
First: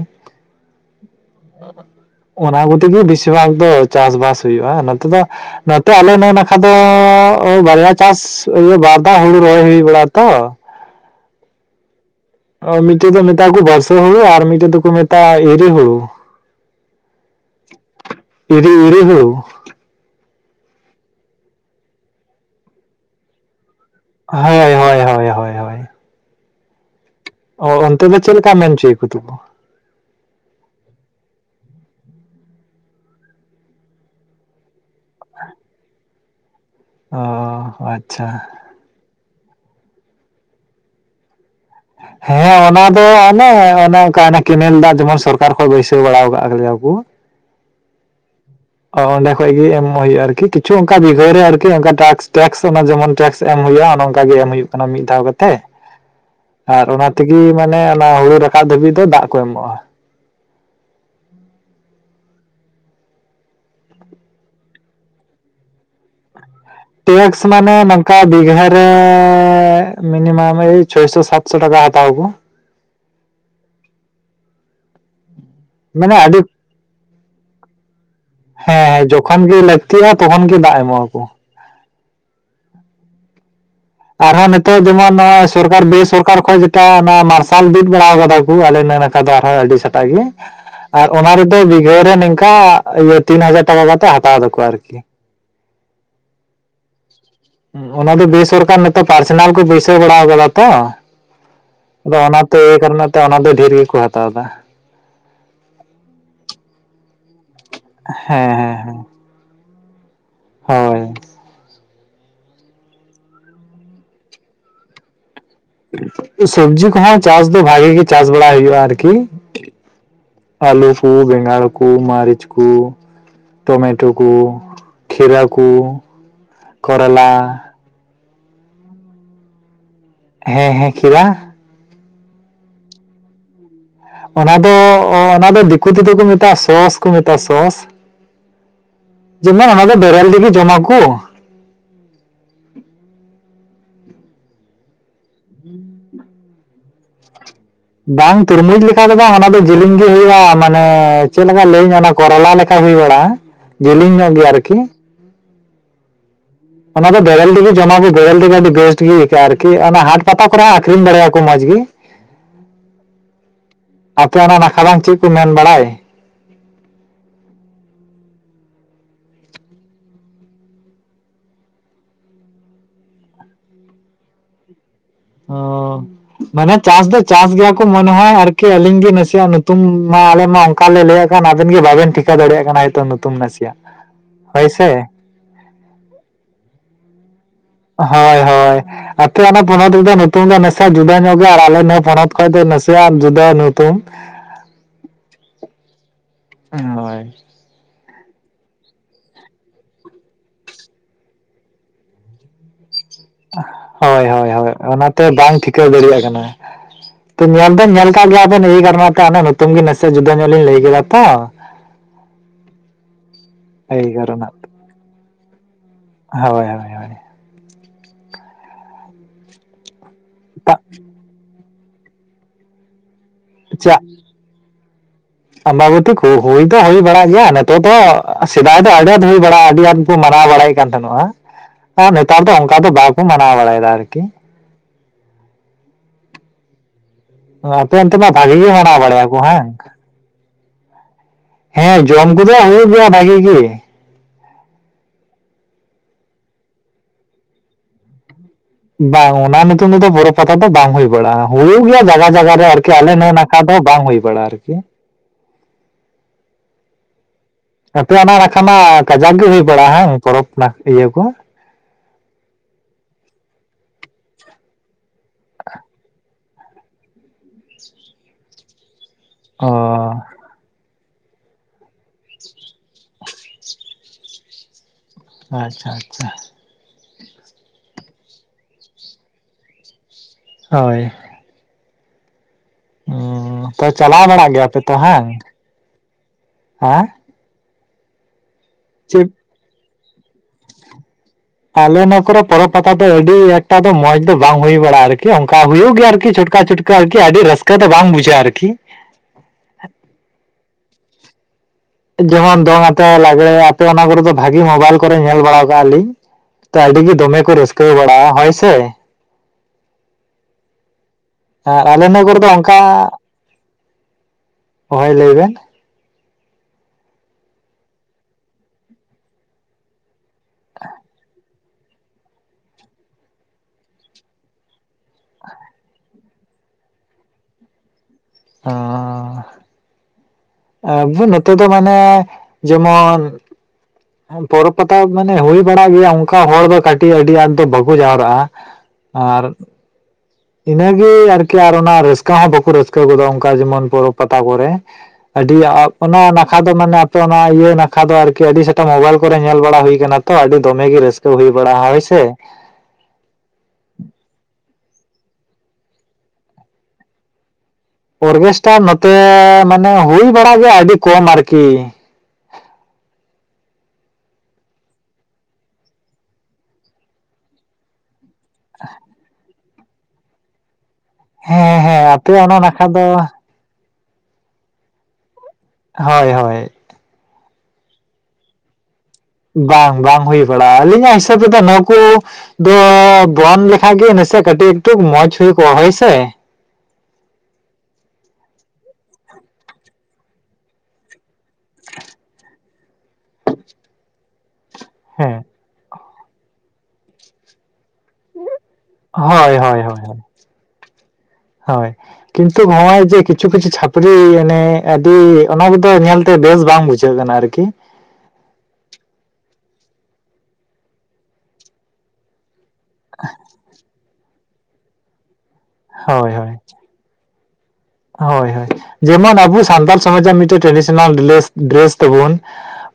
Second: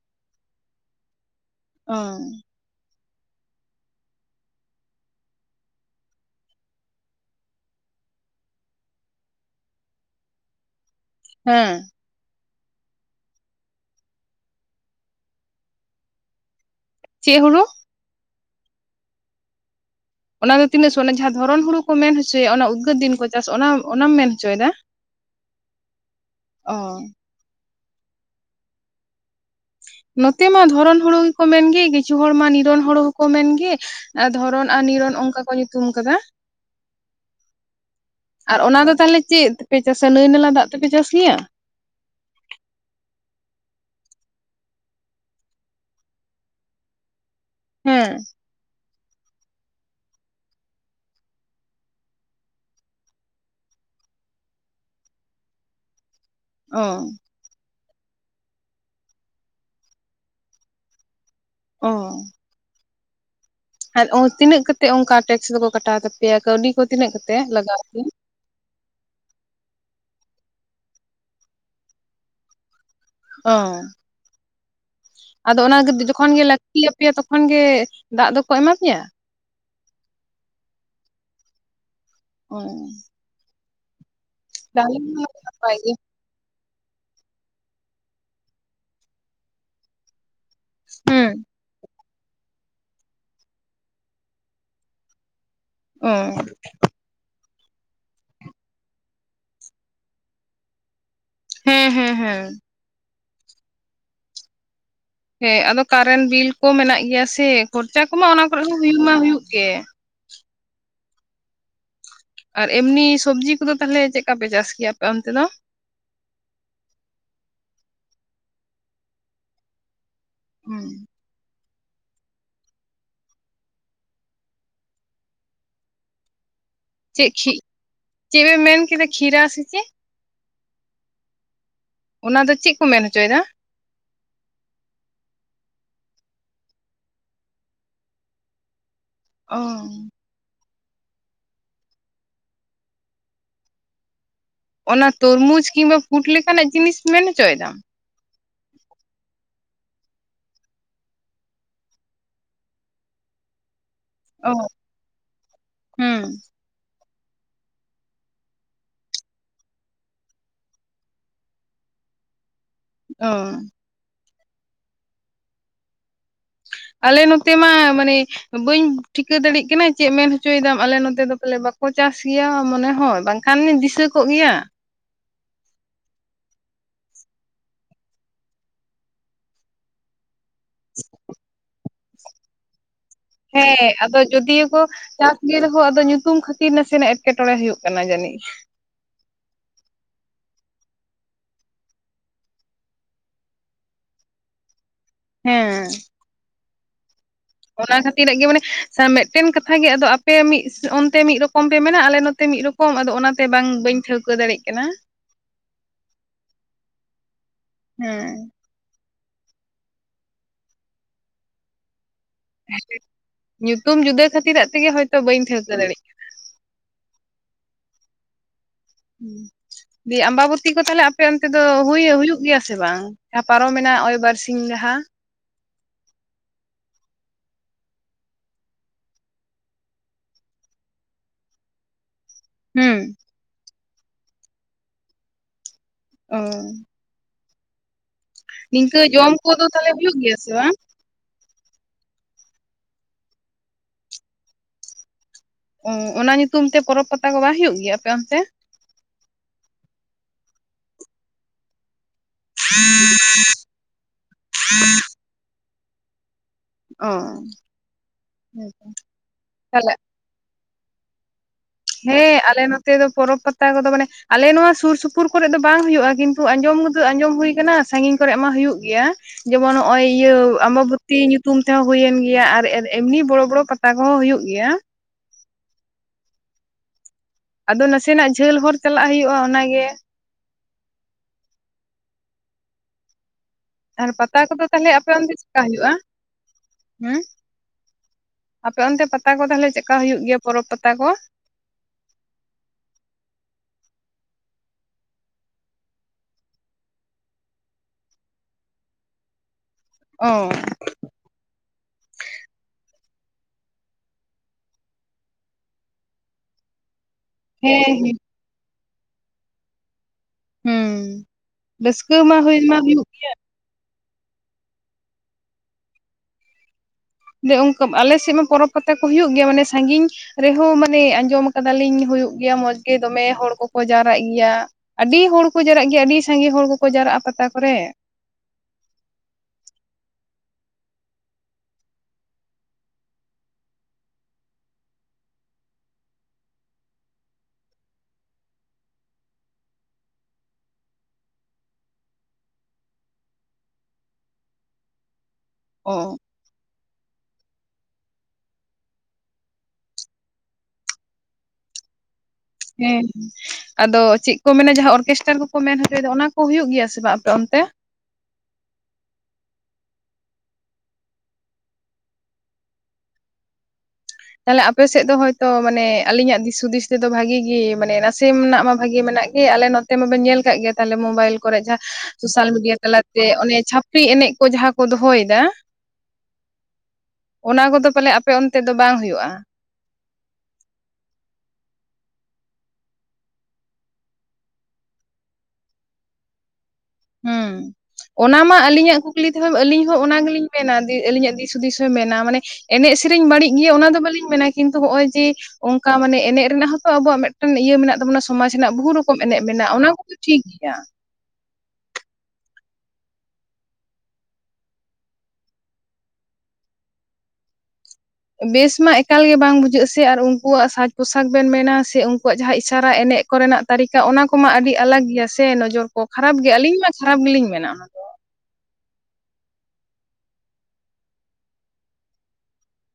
ᱚ ᱚᱱᱟ ᱠᱚᱛᱮᱜ ᱜᱮ ᱵᱮᱥᱤᱨ ᱵᱷᱟᱜᱽ ᱫᱚ ᱪᱟᱥᱵᱟᱥ ᱦᱩᱭᱩᱜᱼᱟ ᱱᱚᱛᱮ ᱫᱚ᱾ ᱱᱚᱛᱮ ᱟᱞᱮ ᱱᱚ ᱱᱟᱠᱷᱟ ᱫᱚ ᱵᱟᱨᱭᱟ ᱪᱟᱥ ᱵᱟᱨ ᱫᱷᱟᱜ ᱦᱩᱲᱩ ᱨᱚᱦᱚᱭ ᱦᱩᱭ ᱵᱟᱲᱟᱜᱼᱟ ᱛᱚ᱾ ᱦᱩᱸ ᱚ ᱢᱤᱫᱴᱮᱡ ᱫᱚ ᱢᱮᱛᱟᱜ ᱟᱠᱚ ᱵᱚᱨᱥᱚ ᱦᱩᱲᱩ ᱟᱨ ᱢᱤᱫᱴᱮᱡ ᱫᱚᱠᱚ ᱢᱮᱛᱟᱜᱼᱟ ᱮᱨᱤ ᱦᱩᱲᱩ ᱾ ᱪᱮᱜ ᱦᱩᱲᱩ? ᱮᱨᱮ ᱮᱨᱮ ᱦᱩᱲᱳ ᱚᱱᱟ ᱫᱚ ᱛᱤᱱᱟᱹᱜ ᱥᱚᱢ ᱡᱟᱦᱟᱸ ᱫᱷᱚᱨᱚᱱ ᱦᱩᱲᱩ ᱠᱚ ᱢᱮᱱ ᱦᱚᱪᱚᱭᱮᱜ ᱚᱱᱟ ᱩᱫᱽᱜᱟᱹᱨ ᱫᱤᱱ ᱠᱚ ᱪᱟᱥ ᱚᱱᱟ ᱚᱱᱟᱢ ᱢᱮᱱ ᱦᱚᱪᱚᱭᱮᱫᱟ? ᱦᱳᱭ ᱦᱳᱭ ᱦᱳᱭ ᱦᱳᱭ᱾ ᱚ ᱚ ᱚᱱᱛᱮ ᱫᱚ ᱪᱮᱜᱞᱮᱠᱟ ᱢᱮᱱᱪᱚᱭ ᱠᱚᱛᱮᱠᱚ ᱱᱚᱛᱮ ᱢᱟ ᱫᱷᱚᱨᱚᱱ ᱦᱩᱲᱩ ᱜᱮᱠᱚ ᱢᱮᱱᱜᱮ ᱠᱤᱪᱷᱩ ᱦᱚᱲᱢᱟ ᱱᱤᱨᱚᱱ ᱦᱩᱲᱩ ᱦᱚᱸᱠᱚ ᱢᱮᱱᱜᱮ ᱟᱨ ᱫᱷᱚᱨᱚᱱ ᱟᱨ ᱱᱤᱨᱚᱱ ᱚᱱᱠᱟ ᱠᱚ ᱧᱩᱛᱩᱢ ᱟᱠᱟᱫᱟ᱾ ᱚ ᱟᱪᱪᱷᱟ ᱟᱨ ᱚᱱᱟ ᱫᱚ ᱛᱟᱦᱚᱞᱮ ᱪᱮᱫ ᱛᱮᱯᱮ ᱪᱟᱥᱟ ᱱᱟᱹᱭ ᱱᱟᱸᱞᱟ ᱫᱟᱜ ᱛᱮᱯᱮ ᱪᱟᱥ ᱜᱮᱭᱟ ᱦᱮᱸ ᱚᱱᱟ ᱫᱚ ᱚᱱᱮ ᱚᱱᱮ ᱚᱱᱠᱟ ᱠᱮᱱᱮᱞ ᱫᱟᱜ ᱡᱮᱢᱚᱱ ᱥᱚᱨᱠᱟᱨ ᱠᱷᱚᱡ ᱵᱟᱹᱭᱥᱟᱹᱣ ᱵᱟᱲᱟ ᱟᱠᱟᱜᱮᱭᱟ ᱠᱚ ᱦᱮᱸ ᱚᱸᱚᱱᱰᱮ ᱠᱷᱚᱡ ᱜᱮ ᱮᱢᱚᱜ ᱦᱩᱭᱩᱜᱼᱟ ᱟᱨᱠᱤ ᱠᱤᱪᱷᱩ ᱚᱱᱠᱟ ᱵᱤᱜᱷᱟᱹ ᱨᱮ ᱟᱨᱠᱤ ᱚᱱᱠᱟ ᱴᱮᱠᱥ ᱚᱱᱟ ᱡᱮᱢᱚᱱ ᱴᱮᱠᱥ ᱮᱢ ᱦᱩᱭᱩᱜᱼᱟ ᱚᱱᱮ ᱚᱱᱠᱟᱟᱜ ᱜᱮ ᱮᱢ ᱦᱩᱭᱩᱜ ᱠᱟᱱᱟ ᱢᱤᱫ ᱫᱷᱟᱣ ᱠᱟᱛᱮ [unintelligible] ᱟᱨ ᱚᱱᱟ ᱛᱤᱜᱤ ᱢᱟᱱᱮ ᱚᱱᱟ ᱦᱩᱲᱩ ᱨᱟᱠᱟᱵ ᱫᱷᱟᱹᱵᱤᱡ ᱫᱚ ᱫᱟᱜ ᱠᱚ ᱮᱢᱚᱜᱼᱟ ᱚ ᱟᱨ ᱳ ᱛᱤᱱᱟᱹᱜ ᱠᱟᱛᱮᱜ ᱚᱱᱠᱟ ᱴᱮᱠᱥ ᱫᱚᱠᱚ ᱠᱟᱴᱟᱣ ᱛᱟᱯᱮᱭᱟ ᱠᱟᱹᱣᱰᱤ ᱠᱚ ᱛᱤᱱᱟᱹᱜ ᱠᱟᱛᱮ ᱞᱟᱜᱟᱣ ᱟᱯᱮᱭᱟ ᱵᱤᱜᱷᱟᱨ ᱨᱮᱻᱢᱤᱱᱤᱢᱟᱢ ᱪᱷᱚᱭ ᱥᱚ ᱥᱟᱛ ᱥᱚ ᱴᱟᱠᱟ ᱦᱟᱛᱟᱣ ᱟᱠᱚ ᱳ ᱟᱫᱚ ᱚᱱᱟ ᱢᱟᱱᱮ ᱡᱚᱠᱷᱚᱱ ᱟᱹᱰᱤ ᱜᱮ ᱞᱟᱹᱠᱛᱤ ᱟᱯᱮᱣᱟ ᱛᱚᱠᱷᱚᱱ ᱜᱮ ᱫᱟᱜ ᱫᱚᱠᱚ ᱮᱢᱟ ᱯᱮᱭᱟ ᱠᱷᱚᱱ ᱜᱤ ᱞᱟᱹᱠᱛᱤᱜᱼᱟ ᱛᱚᱠᱷᱚᱱ ᱜᱤ ᱫᱟᱜ ᱮᱢᱚᱜ ᱟᱠᱚ ᱦᱳ ᱟᱨᱦᱚᱸ ᱱᱤᱛᱚᱜ ᱡᱮᱢᱚᱱ ᱢᱟ ᱱᱚᱜᱼᱚᱭ ᱱᱟᱯᱟᱭ ᱥᱚᱨᱠᱟᱨ ᱜᱮ ᱵᱮᱥᱚᱨᱠᱟᱨ ᱠᱷᱚ ᱛᱟ ᱚᱱᱟ ᱢᱟᱨᱥᱟᱞ ᱵᱤᱫ ᱵᱟᱲᱟᱣ ᱠᱟᱫᱟ ᱠᱚ ᱟᱞᱮ ᱱᱚ ᱱᱟᱠᱷᱟ ᱫᱚ ᱟᱨᱦᱚᱸ ᱟᱹᱰᱤ ᱥᱟᱴᱟ ᱜᱤ ᱟᱨ ᱚᱱᱟ ᱦᱮᱸ ᱨᱮᱫᱚ ᱵᱤᱜᱷᱟᱹ ᱨᱮ ᱱᱤᱝᱠᱟ ᱤᱭᱟᱹ ᱛᱤᱱ ᱦᱟᱡᱟᱨ ᱴᱟᱠᱟ ᱠᱟᱛᱮ ᱦᱟᱛᱟᱣ ᱫᱟᱠᱚ ᱟᱨᱠᱤ ᱚ ᱚᱱᱟ ᱫᱚ ᱵᱮᱥᱚᱨᱠᱟᱨ ᱱᱤᱛᱚᱜ ᱯᱟᱨᱥᱚᱱᱟᱞ ᱠᱚ ᱵᱟᱹᱭᱥᱟᱹᱣ ᱵᱟᱲᱟ ᱟᱠᱟᱫᱟ ᱛᱚ ᱦᱮᱸ ᱦᱮᱸ ᱟᱫᱚ ᱦᱮᱸ ᱚᱱᱟᱛᱮ ᱤᱭᱟᱹ ᱠᱟᱨᱚᱱᱮ ᱛᱮ ᱚᱱᱟ ᱫᱚ ᱰᱷᱮᱨ ᱜᱮᱠᱚ ᱦᱟᱛᱟᱣ ᱫᱟ ᱦᱮᱸ ᱟᱫᱚ ᱠᱟᱨᱮᱱᱴ ᱵᱤᱞ ᱠᱚ ᱢᱮᱱᱟᱜ ᱜᱮᱭᱟ ᱥᱮ ᱠᱷᱚᱨᱪᱟ ᱠᱚᱢᱟ ᱚᱱᱟ ᱦᱮᱸ ᱠᱚᱨᱮ ᱦᱮᱸ ᱦᱚᱸ ᱦᱮᱸ ᱦᱩᱭᱩᱜ ᱢᱟ ᱦᱩᱭᱩᱜ ᱜᱮ ᱦᱳᱭ ᱟᱨ ᱮᱢᱱᱤ ᱥᱚᱵᱽᱡᱤ ᱠᱚᱫᱚ ᱛᱟᱦᱚᱞᱮ ᱪᱮᱫ ᱞᱮᱠᱟᱯᱮ ᱪᱟᱥ ᱜᱮᱭᱟᱮ ᱟᱯᱮ ᱚᱱᱛᱮ ᱫᱚ ᱥᱚᱵᱡᱤ ᱠᱚᱦᱚᱸ ᱪᱟᱥ ᱫᱚ ᱵᱷᱟᱜᱤ ᱜᱮ ᱪᱟᱥ ᱵᱟᱲᱟ ᱦᱩᱭᱩᱜᱼᱟ ᱟᱨᱠᱤ ᱟᱹᱞᱩ ᱠᱩ ᱵᱮᱸᱜᱟᱲ ᱠᱩ ᱢᱟᱹᱨᱤᱪ ᱠᱩ ᱴᱚᱢᱮᱴᱳ ᱠᱚ ᱠᱷᱮᱨᱟ ᱠᱚ ᱪᱮᱫ ᱠᱷᱤᱜ ᱠᱚᱨᱚᱞᱟ ᱪᱮᱜ ᱵᱤᱱ ᱢᱮᱱ ᱠᱮᱫᱟ ᱠᱷᱤᱨᱟ ᱥᱮ ᱪᱮᱫ ᱦᱮᱸ ᱦᱮᱸ ᱠᱷᱤᱨᱟ ᱚᱱᱟ ᱫᱚ ᱪᱮᱫ ᱠᱚ ᱢᱮᱱ ᱦᱚᱪᱚᱭ ᱫᱟ ᱚᱱᱟ ᱫᱚ ᱚᱱᱟ ᱫᱚ ᱫᱤᱠᱩ ᱛᱮᱫᱚ ᱠᱚ ᱢᱮᱛᱟᱜᱼᱟ ᱥᱚᱸᱥ ᱠᱚ ᱢᱮᱛᱟᱜᱼᱟ ᱥᱚᱸᱥ ᱚ ᱡᱮᱢᱚᱱ ᱚᱱᱟ ᱫᱚ ᱵᱮᱨᱮᱞ ᱛᱮᱜᱮ ᱡᱚᱢ ᱟᱠᱩ ᱚᱱᱟ ᱛᱚᱨᱢᱩᱡᱽ ᱠᱤᱱᱵᱟ ᱯᱩᱰ ᱞᱮᱠᱟᱱᱟᱜ ᱡᱤᱱᱤᱥ ᱢᱮᱱ ᱚᱪᱚᱭᱹ ᱫᱟᱢ ᱵᱟᱝ ᱛᱩᱨᱢᱩᱡ ᱞᱮᱠᱟᱷᱟ ᱫᱚ ᱵᱟᱝ ᱚᱱᱟ ᱫᱚ ᱡᱮᱞᱮᱧ ᱜᱮ ᱦᱩᱭᱩᱜᱼᱟ ᱢᱟᱱᱮ ᱪᱮᱫᱞᱮᱠᱟ ᱞᱟᱹᱭᱟᱹᱧ ᱚᱱᱟ ᱠᱚᱨᱚᱞᱟ ᱞᱮᱠᱟ ᱦᱩᱭ ᱵᱟᱲᱟᱜᱼᱟ ᱡᱮᱞᱮᱧ ᱧᱚᱜ ᱜᱮᱭᱟ ᱟᱨᱠᱤ ᱦᱩᱸ ᱚᱱᱟ ᱫᱚ ᱵᱮᱨᱮᱞᱛᱤᱜᱮ ᱡᱚᱢᱟᱵᱚ ᱵᱮᱨᱮᱞ ᱛᱮᱜᱮᱢ ᱟᱹᱰᱤ ᱵᱮᱥᱴ ᱜᱮ ᱟᱹᱭᱠᱟᱹᱜᱼᱟ ᱟᱨᱠᱤ ᱚᱱᱟ ᱦᱟᱴ ᱯᱟᱛᱟ ᱠᱚᱨᱟ ᱟᱠᱨᱤᱧ ᱵᱟᱲᱟᱭᱟᱠᱟ ᱠᱚ ᱢᱚᱡᱽ ᱜᱤ ᱳ ᱟᱯᱮ ᱚᱱᱟ ᱱᱟᱠᱷᱟ ᱫᱟᱝ ᱪᱮᱫ ᱠᱚ ᱢᱮᱱ ᱵᱟᱲᱟᱭ ᱟᱞᱮ ᱱᱚᱛᱮ ᱢᱟ ᱢᱟᱱᱮ ᱵᱟᱹᱧ ᱴᱷᱤᱠᱟᱹ ᱫᱟᱲᱮᱭᱟᱜ ᱠᱟᱱᱟ ᱪᱮᱫ ᱢᱮᱱ ᱦᱚᱪᱚᱭᱮᱫᱟᱢ ᱟᱞᱮ ᱱᱚᱛᱮ ᱫᱚ ᱯᱟᱞᱮ ᱵᱟᱠᱚ ᱪᱟᱥ ᱜᱮᱭᱟ ᱢᱚᱱᱮ ᱦᱚᱭ ᱵᱟᱝ ᱠᱷᱟᱱ ᱫᱤᱥᱟᱹ ᱠᱚᱜ ᱜᱮᱭᱟ ᱚ ᱢᱟᱱᱮ ᱪᱟᱥ ᱫᱚ ᱪᱟᱥ ᱜᱮᱭᱟ ᱠᱚ ᱢᱚᱱᱮ ᱦᱚᱸᱭ ᱟᱨᱠᱤ ᱟᱹᱞᱤᱧ ᱜᱮ ᱱᱟᱥᱮᱭᱟᱜ ᱱᱩᱛᱩᱢ ᱢᱟ ᱟᱞᱮ ᱢᱟ ᱚᱱᱠᱟ ᱞᱮ ᱞᱟᱹᱭᱟᱜ ᱠᱟᱱ ᱟᱵᱮᱱ ᱜᱮ ᱵᱟᱵᱮᱱ ᱴᱷᱤᱠᱟᱹ ᱫᱟᱲᱮᱭᱟᱜ ᱠᱟᱱᱟ ᱦᱚᱭᱛᱳ ᱱᱩᱛ ᱦᱮᱸ ᱟᱫᱚ ᱡᱳᱚᱫᱤᱭᱳ ᱠᱚ ᱪᱟᱥ ᱜᱮ ᱨᱮᱦᱚᱸ ᱟᱫᱚ ᱧᱩᱛᱩᱢ ᱠᱷᱟᱹᱛᱤᱨ ᱱᱟᱥᱮᱱᱟᱜ ᱮᱴᱠᱮᱴᱚᱬᱮ ᱦᱩᱭᱩᱜ ᱠᱟᱱᱟ ᱦᱳᱭ ᱡᱟᱹᱱᱤᱡ ᱦᱳᱭ ᱟᱯᱮ ᱚᱱᱟ ᱯᱚᱱᱚᱛ ᱨᱮᱫᱚ ᱱᱩᱛᱩ ᱫᱚ ᱱᱟᱥᱮᱟᱜ ᱡᱩᱫᱟᱹ ᱧᱚᱜ ᱜᱮᱭᱟ ᱟᱨ ᱟᱞᱮ ᱱᱚᱣᱟ ᱯᱚᱱᱚᱛ ᱠᱚᱨᱮ ᱫᱚ ᱱᱟᱥᱮᱭᱟᱜ ᱡᱩᱫᱟᱹ ᱱᱩᱛᱩᱢ ᱦᱮᱸ ᱦᱩᱸ ᱦᱚᱭ ᱚᱱᱟ ᱠᱷᱟᱹᱛᱤᱨᱟᱜ ᱜᱮ ᱢᱟᱱᱮ ᱢᱤᱫᱴᱮᱱ ᱠᱟᱛᱷᱟ ᱜᱮ ᱟᱫᱚ ᱟᱯᱮ ᱢᱤᱫ ᱚᱱᱛᱮ ᱢᱤᱫ ᱨᱚᱠᱚᱢ ᱯᱮ ᱢᱮᱱᱟ ᱟᱞᱮ ᱱᱚᱛᱮ ᱢᱤᱫ ᱨᱚᱠᱚᱢ ᱠᱚᱢ ᱟᱫᱚ ᱚᱱᱟ ᱟᱸᱦ ᱦᱳᱭ ᱦᱳᱭ ᱦᱳᱭ ᱚᱱᱟᱛᱮ ᱵᱟᱝ ᱴᱷᱤᱠᱟᱹᱣ ᱫᱟᱲᱮᱭᱟᱜ ᱠᱟᱱᱟ ᱛᱚ ᱧᱮᱞ ᱫᱚᱢ ᱧᱮᱞ ᱠᱟᱜ ᱦᱮᱸ ᱜᱮᱭᱟ ᱟᱵᱚ [unintelligible] ᱛᱟ ᱚᱱᱟ ᱱᱩᱛᱩᱢ ᱜᱮ ᱱᱟᱥᱮᱭᱟᱜ ᱡᱩᱫᱟᱹ ᱧᱚᱜ ᱞᱤᱧ ᱞᱟᱹᱭ ᱠᱮᱫᱟ ᱛᱚ ᱧᱩᱛᱩᱢ ᱮᱭ ᱡᱩᱫᱟᱹ ᱠᱟᱨᱚᱱᱟᱜ ᱠᱷᱟᱹᱛᱤᱨ ᱟᱜ ᱛᱮ ᱦᱳᱭᱛᱳ ᱵᱟᱹᱧ ᱴᱷᱟᱹᱣᱠᱟᱹ ᱫᱟᱲᱮᱭᱟᱜ ᱦᱳᱭ ᱦᱳᱭ ᱦᱳᱭ ᱦᱩᱸ ᱫᱤᱭᱮ ᱟᱢᱵᱟᱵᱚᱛᱤ ᱠᱚ ᱛᱟᱦᱚᱞᱮ ᱟᱯᱮ ᱚᱱᱛᱮ ᱫᱚ ᱦᱩᱭ ᱦᱩᱭᱩᱜ ᱜᱮᱭᱟ ᱥᱮ ᱵᱟᱝ ᱡᱟᱦᱟᱸ ᱯᱟᱨᱚᱢ ᱮᱱᱟ ᱪᱮᱫ ᱱᱚᱜ-ᱚᱭ ᱵᱟᱨᱥᱤᱧ ᱞᱟᱦᱟ ᱟᱢᱵᱟᱵᱚᱛᱤ ᱠᱚ ᱦᱩᱭ ᱫᱚ ᱦᱩᱭ ᱵᱟᱲᱟᱜ ᱜᱮᱭᱟ ᱱᱤᱛᱚᱜ ᱫᱚ ᱥᱮᱫᱟᱭ ᱫᱚ ᱟᱹᱰᱤ ᱟᱸᱴ ᱦᱩᱭ ᱵᱟᱲᱟᱜᱼᱟ ᱟᱹᱰᱤ ᱟᱸᱴ ᱠᱩ ᱢᱟᱱᱟᱣ ᱵᱟᱲᱟᱭ ᱮᱫ ᱠᱟᱱ ᱛᱟᱦᱮᱱᱚᱜ-ᱟ [inaudible] ᱚ ᱱᱮᱛᱟᱨ ᱫᱚ ᱚᱱᱠᱟ ᱫᱚ ᱦᱩᱸ ᱵᱟᱠᱚ ᱢᱟᱱᱟᱣ ᱵᱟᱲᱟᱭ ᱫᱟ ᱟᱨᱠᱤ ᱟᱹ ᱟᱯᱮ ᱚᱱᱛᱮ ᱢᱟ ᱵᱷᱟᱜᱤ ᱜᱮ ᱵᱟᱲᱟᱭᱟ ᱡᱚᱢ ᱠᱚ ᱠᱚᱫᱚ ᱦᱟᱠ ᱛᱟᱦᱚᱞᱮ ᱦᱩᱭᱩᱜ ᱜᱮᱭᱟ ᱥᱮ ᱵᱟᱝ? ᱦᱮᱸ ᱡᱚᱢ ᱠᱚᱫᱚ ᱦᱩᱭᱩᱜ ᱜᱮᱭᱟ ᱵᱷᱟᱜᱤ ᱜᱤ ᱚ ᱚᱱᱟ ᱧᱩᱛᱩᱢ ᱛᱮ ᱯᱚᱨᱚᱵᱽ ᱯᱟᱛᱟ ᱠᱚ ᱵᱟ ᱦᱳᱭᱳᱜ ᱜᱮᱭᱟ ᱟᱯᱮ ᱚᱱᱛᱮ ᱵᱟᱝ ᱚᱱᱟ ᱱᱩᱛᱩᱢ ᱛᱮᱫᱚ ᱵᱚᱨᱚ ᱯᱟᱛᱟ ᱫᱚ ᱵᱟᱝ ᱦᱩᱭ ᱵᱟᱲᱟᱜᱼᱟ ᱦᱩᱲᱩ ᱜᱮᱭᱟ ᱡᱟᱜᱟ ᱡᱟᱜᱟ ᱨᱮ ᱟᱨᱠᱤ ᱟᱞᱮ ᱱᱟᱹᱱᱟᱠᱟᱷᱟ ᱫᱚ ᱵᱟᱝ ᱦᱩᱭ ᱵᱟᱲᱟᱜᱼᱟ ᱟᱨᱠᱤ ᱟᱹ ᱟᱯᱮ ᱚᱱᱟ ᱱᱟᱠᱷᱟ ᱢᱟ ᱠᱟᱡᱟᱠ ᱜᱮ ᱦᱩᱭ ᱛᱟᱦᱚᱞᱮ ᱵᱟᱲᱟᱜᱼᱟ ᱦᱮ ᱵᱟᱝ ᱯᱚᱨᱚᱵᱽ ᱤᱭᱟᱹ ᱠᱚ ᱦᱮᱸ ᱟᱞᱮ ᱱᱚᱛᱮ ᱫᱚ ᱯᱚᱨᱚᱵᱽ ᱯᱟᱛᱟ ᱠᱚᱫᱚ ᱢᱟᱱᱮ ᱟᱞᱮ ᱱᱚᱣᱟ ᱥᱩᱨ ᱥᱩᱯᱩᱨ ᱠᱚᱨᱮ ᱫᱚ ᱵᱟᱝ ᱦᱩᱭᱩᱜᱼᱟ ᱾ ᱠᱤᱱᱛᱩ ᱠᱤᱱᱛᱩ ᱟᱸᱡᱚᱢ ᱫᱚ ᱟᱸᱡᱚᱢ ᱦᱩᱭ ᱟᱠᱟᱱᱟ ᱥᱟᱺᱜᱤᱧ ᱠᱚᱨᱮ ᱢᱟ ᱦᱳᱭᱳᱜ ᱜᱮᱭᱟ ᱚ ᱡᱮᱢᱚᱱ ᱱᱚᱜ-ᱚᱭ ᱤᱭᱟᱹ ᱟᱢᱵᱟᱵᱚ ᱛᱤ ᱧᱩᱛᱩᱢ ᱛᱮᱦᱚᱸ ᱦᱳᱭᱮᱱ ᱜᱮᱭᱟ ᱟᱨ ᱮᱢᱱᱤ ᱵᱚᱲᱚ ᱵᱚᱲᱚ ᱯᱟᱛᱟ ᱠᱚᱦᱚ ᱦᱩᱭᱩᱜ ᱜᱮᱭᱟ ᱟᱪᱪᱷᱟ ᱟᱪᱪᱷᱟ ᱟᱫᱚ ᱱᱟᱥᱮᱱᱟᱜ ᱡᱷᱟᱹᱞ ᱦᱚᱨ ᱪᱟᱞᱟᱜ ᱦᱩᱭᱩᱜᱼᱟ ᱚᱱᱟᱜᱮ ᱦᱳᱭ ᱛᱚ ᱟᱨ ᱪᱟᱞᱟᱣ ᱯᱟᱛᱟ ᱵᱟᱲᱟᱜ ᱠᱚᱫᱚ ᱜᱮᱭᱟᱯᱮ ᱛᱟᱦᱚᱞᱮ ᱛᱚ ᱟᱯᱮ ᱦᱟᱝ ᱚᱱᱛᱮ ᱪᱮᱫ ᱠᱟ ᱦᱩᱭᱩᱜᱼᱟ ᱦᱮᱸ ᱟᱯᱮ ᱚᱱᱛᱮ ᱪᱮᱫ ᱯᱟᱛᱟ ᱠᱚ ᱛᱟᱦᱚᱞᱮ ᱪᱮᱫ ᱠᱟ ᱦᱩᱭᱩᱜ ᱜᱮᱭᱟ ᱯᱚᱨᱚᱵᱽ ᱯᱟᱛᱟ ᱠᱚ ᱟᱞᱮ ᱱᱚᱣᱟ ᱠᱚᱨᱮ ᱯᱚᱨᱚᱵᱽ ᱯᱟᱛᱟ ᱫᱚ ᱟᱹᱰᱤ ᱮᱠᱴᱟ ᱫᱚ ᱢᱚᱡᱽ ᱫᱚ ᱵᱟᱝ ᱦᱩᱭ ᱵᱟᱲᱟᱜᱼᱟ ᱟᱨᱠᱤ ᱚᱱᱠᱟ ᱦᱩᱭᱩᱜ ᱜᱮᱭᱟ ᱟᱨᱠᱤ ᱪᱷᱩᱴᱠᱟ ᱪᱷᱩᱴᱠᱟ ᱟᱨᱠᱤ ᱟᱹᱰᱤ ᱨᱟᱹᱥᱠᱟᱹ ᱫᱚ ᱵᱟᱝ ᱵᱩᱡᱷᱟᱹᱜᱼᱟ ᱟᱨᱠᱤ ᱚ ᱡᱮᱢᱚᱱ ᱫᱚᱝ ᱟᱛᱮ ᱞᱟᱜᱽᱲᱮ ᱟᱯᱮ ᱚᱱᱟ ᱠᱚᱨᱮ ᱫᱚ ᱵᱷᱟᱜᱮ ᱢᱳᱵᱟᱭᱤᱞ ᱠᱚᱨᱮ ᱧᱮᱞ ᱵᱟᱲᱟ ᱠᱟᱜᱼᱟ ᱞᱤᱧ ᱛᱚ ᱟᱹᱰᱤ ᱜᱮ ᱫᱚᱢᱮ ᱠᱚ ᱨᱟᱹᱥᱠᱟᱹ ᱦᱮᱸ ᱵᱟᱲᱟᱜᱼᱟ ᱦᱳᱭ ᱥᱮ ᱦᱮᱸ ᱟᱨ ᱟᱞᱮ ᱨᱟᱹᱥᱠᱟᱹ ᱱᱚᱣᱟ ᱢᱟ ᱠᱚᱨᱮ ᱫᱚ ᱦᱩᱭ ᱢᱟ ᱚᱱᱠᱟ ᱦᱩᱭᱩᱜ ᱜᱮᱭᱟ ᱦᱳᱭ ᱞᱟᱹᱭ ᱵᱮᱱ ᱚᱱᱠᱟ ᱟᱞᱮ ᱥᱮᱫ ᱢᱟ ᱯᱚᱨᱚᱵᱽ ᱯᱟᱛᱟ ᱠᱚ ᱦᱩᱭᱩᱜ ᱜᱮᱭᱟ ᱢᱟᱱᱮ ᱥᱟᱺᱜᱤᱧ ᱨᱮᱦᱚᱸ ᱢᱟᱱᱮ ᱟᱸᱡᱚᱢ ᱠᱟᱫᱟ ᱞᱤᱧ ᱦᱩᱭᱩᱜ ᱜᱮᱭᱟ ᱢᱚᱸᱡᱽ ᱜᱮ ᱫᱚᱢᱮ ᱦᱚᱲ ᱠᱚᱠᱚ ᱡᱟᱣᱨᱟᱜ ᱜᱮᱭᱟ ᱟᱹᱰᱤ ᱦᱚᱲ ᱠᱚ ᱡᱟᱣᱨᱟᱜ ᱜᱮᱭᱟ ᱟᱹᱰᱤ ᱥᱟᱸᱜᱮ ᱦᱚᱲ ᱠᱚ ᱠᱚ ᱡᱟᱣᱨᱟᱜᱼᱟ ᱯᱟᱛᱟ ᱠᱚᱨᱮ [inaudible] ᱟᱵᱚ ᱱᱚᱛᱮ ᱫᱚ ᱢᱟᱱᱮ ᱡᱮᱢᱚᱱ ᱯᱚᱨᱚᱵᱽ ᱯᱟᱛᱟ ᱢᱟᱱᱮ ᱦᱩᱭ ᱵᱟᱲᱟᱜ ᱜᱮᱭᱟ ᱚᱱᱠᱟ ᱦᱚᱲ ᱫᱚ ᱠᱟᱹᱴᱤᱡ ᱟᱹᱰᱤ ᱟᱸᱴ ᱫᱚ ᱵᱟᱠᱚ ᱡᱟᱣᱨᱟᱜᱼᱟ ᱟᱨ ᱤᱱᱟᱹ ᱜᱮ ᱟᱨᱠᱤ ᱟᱨ ᱚᱱᱟ ᱨᱟᱹᱥᱠᱟᱹ ᱦᱚᱸ ᱵᱟᱠᱚ ᱨᱟᱹᱥᱠᱟᱹ ᱜᱚᱫᱚᱜ ᱚᱱᱠᱟ ᱡᱮᱢᱚᱱ ᱯᱚᱨᱚᱵᱽ ᱯᱟᱛᱟ ᱠᱚᱨᱮ ᱟᱹᱰᱤ ᱚ ᱚᱱᱟ ᱱᱟᱠᱷᱟ ᱫᱚ ᱢᱟᱱᱮ ᱚᱱᱟ ᱤᱭᱟᱹ ᱱᱟᱠᱷᱟ ᱫᱚ ᱟᱨᱠᱤ ᱟᱹᱰᱤ ᱥᱮᱴᱟ ᱢᱳᱵᱟᱭᱤᱞ ᱠᱚᱨᱮ ᱧᱮᱞ ᱵᱟᱲᱟ ᱦᱩᱭ ᱟᱠᱟᱱᱟ ᱛᱚ ᱟᱹᱰᱤ ᱫᱚᱢᱮ ᱜᱮ ᱨᱟᱹᱥᱠᱟᱹ ᱦᱩᱭ ᱵᱟᱲᱟᱜᱼᱟ ᱦᱳᱭ ᱥᱮ ᱦᱮᱸ ᱟᱫᱚ ᱪᱮᱫ ᱠᱚ ᱢᱮᱱᱟ ᱡᱟᱦᱟ ᱚᱨᱠᱮᱥᱴᱟᱨ ᱠᱚᱠᱚ ᱢᱮᱱ ᱦᱚᱪᱚᱭᱟ ᱚᱱᱟ ᱠᱚ ᱦᱩᱭᱩᱜ ᱜᱮᱭᱟ ᱥᱮ ᱵᱟᱝ ᱟᱯᱮ ᱚᱱᱛᱮ ᱚᱨᱜᱮᱥᱴᱟᱨ ᱱᱚᱛᱮ ᱢᱟᱱᱮ ᱦᱩᱭ ᱵᱟᱲᱟᱜ ᱜᱮᱭᱟ ᱟᱹᱰᱤ ᱠᱚᱢ ᱟᱨᱠᱤ ᱛᱟᱦᱚᱞᱮ ᱟᱯᱮ ᱥᱮᱫ ᱫᱚ ᱦᱳᱭ ᱛᱳ ᱢᱟᱱᱮ ᱟᱹᱞᱤᱧᱟᱜ ᱫᱤᱥ ᱦᱩᱫᱤᱥ ᱛᱮᱫᱚ ᱵᱷᱟᱜᱤ ᱜᱮ ᱢᱟᱱᱮ ᱥᱤᱢ ᱨᱮᱱᱟᱜ ᱢᱟ ᱵᱷᱟᱜᱤ ᱢᱮᱱᱟᱜ ᱜᱮ ᱟᱞᱮ ᱱᱚᱛᱮ ᱢᱟᱵᱮᱱ ᱧᱮᱞ ᱟᱠᱟᱜ ᱜᱮᱭᱟ ᱛᱟᱦᱚᱞᱮ ᱢᱳᱵᱟᱭᱤᱞ ᱠᱚ ᱨᱮ ᱡᱟᱦᱟ ᱦᱮᱸ ᱦᱮᱸ ᱟᱯᱮ ᱥᱳᱥᱟᱞ ᱚᱱᱟ ᱢᱤᱰᱤᱭᱟ ᱱᱟᱠᱷᱟ ᱛᱟᱞᱟ ᱫᱚ ᱛᱮ ᱚᱱᱮ ᱪᱷᱟᱯᱲᱤ ᱮᱱᱮᱡ ᱠᱚ ᱡᱟᱦᱟ ᱠᱚ ᱫᱚᱦᱚᱭᱮᱫᱟ ᱦᱳᱭ ᱦᱳᱭ ᱚᱱᱟ ᱠᱚᱫᱚ ᱯᱟᱞᱮᱜ ᱟᱯᱮ ᱚᱱᱛᱮ ᱫᱚ ᱵᱟᱝ ᱦᱩᱭᱩᱜ-ᱟ ᱵᱟᱝ ᱵᱟᱝ ᱦᱩᱭ ᱵᱟᱲᱟᱜ-ᱟ ᱟᱹᱞᱤᱧᱟᱜ ᱦᱤᱥᱟᱹᱵᱽ ᱛᱮᱫᱚ ᱱᱩᱠᱩ ᱫᱚ ᱵᱚᱱᱽ ᱞᱮᱠᱷᱟᱡ ᱜᱮ ᱱᱟᱥᱮ ᱠᱟᱹᱴᱤᱡ ᱮᱠᱴᱩ ᱢᱚᱸᱡᱽ ᱦᱩᱭ ᱠᱚᱜ-ᱟ ᱦᱳᱭ ᱥᱮ ᱦᱮᱸ ᱚᱱᱟ ᱢᱟ ᱟᱹᱞᱤᱧᱟᱜ ᱠᱩᱠᱞᱤ ᱛᱮᱦᱚ ᱟᱹᱞᱤᱧ ᱦᱚᱸ ᱚᱱᱟ ᱜᱮᱞᱤᱧ ᱢᱮᱱᱟ ᱟᱹᱞᱤᱧᱟᱜ ᱫᱤᱥ ᱦᱩᱫᱤᱥ ᱦᱚᱭ ᱢᱮᱱᱟ ᱢᱟᱱᱮ ᱮᱱᱮᱡ ᱥᱮᱨᱮᱧ ᱵᱟᱹᱲᱤᱡ ᱜᱮᱭᱟ ᱚᱱᱟ ᱫᱚ ᱵᱟᱹᱞᱤᱧ ᱢᱮᱱᱟ ᱠᱤᱱᱛᱩ ᱱᱚᱜ ᱚᱭ ᱡᱮ ᱦᱮᱸ ᱚᱱᱠᱟ ᱢᱟᱱᱮ ᱮᱱᱮᱡ ᱨᱮᱱᱟᱜ ᱦᱚᱸ ᱛᱚ ᱟᱵᱚᱣᱟᱜ ᱢᱤᱫ ᱢᱤᱫᱴᱮᱱ ᱤᱭᱟᱹ ᱢᱮᱱᱟᱜ ᱛᱟᱵᱚᱱᱟ ᱥᱚᱢᱟᱡᱽ ᱨᱮᱱᱟᱜ ᱵᱚᱦᱩ ᱨᱚᱠᱚᱢ ᱮᱱᱮᱡ ᱦᱳᱭ ᱢᱮᱱᱟᱜ-ᱟ ᱦᱳᱭ ᱚᱱᱟ ᱦᱳᱭ ᱠᱚᱫᱚ ᱴᱷᱤᱠ ᱜᱮᱭᱟ ᱦᱳᱭ ᱠᱤᱱᱛᱩ ᱱᱚᱜ-ᱚᱭ ᱡᱮ ᱠᱤᱪᱷᱩ ᱠᱤᱪᱷᱩ ᱪᱷᱟᱯᱨᱤ ᱮᱱᱮ ᱟᱹᱰᱤ ᱚᱱᱟ ᱠᱚᱫᱚ ᱧᱮᱞ ᱛᱮ ᱵᱮᱥ ᱵᱟᱝ ᱵᱩᱡ ᱷᱟᱹᱜ ᱠᱟᱱᱟ ᱟᱨᱠᱤ ᱵᱮᱥ ᱢᱟ ᱮᱠᱟᱞ ᱜᱮ ᱵᱟᱝ ᱵᱩᱡᱷᱟᱹᱜ ᱥᱮ ᱟᱨ ᱩᱱᱠᱩᱣᱟᱜ ᱥᱟᱡᱽ ᱯᱳᱚᱥᱟᱠ ᱵᱮᱱ ᱢᱮᱱᱟ ᱥᱮ ᱟᱠᱚᱣᱟᱜ ᱡᱟᱦᱟᱸ ᱤᱥᱟᱨᱟ ᱮᱱᱮᱡ ᱠᱚᱨᱮᱱᱟᱜ ᱛᱟᱹᱨᱤᱠᱟ ᱚᱱᱟ ᱠᱚᱢᱟ ᱟᱹᱰᱤ ᱟᱞᱟᱜᱽ ᱜᱮᱭᱟ ᱥᱮ ᱱᱚᱡᱚᱨ ᱠᱚ ᱦᱳᱭ ᱠᱷᱟᱨᱟᱯ ᱦᱳᱭ ᱜᱮᱭᱟ ᱟᱹᱞᱤᱧ ᱢᱟ ᱠᱷᱟᱨᱟᱯ ᱜᱮᱞᱤᱧ ᱢᱮᱱᱟ ᱚᱱᱟ ᱦᱳᱭ ᱦᱳᱭ ᱡᱮᱢᱚᱱ ᱟᱵᱚ ᱥᱟᱱᱛᱟᱲ ᱥᱚᱢᱟᱡᱽᱟᱜ ᱢᱤᱫᱴᱮᱱ ᱴᱨᱮᱰᱤᱥᱚᱱᱟᱞ ᱰᱨᱮᱥ ᱛᱟᱵᱚᱱ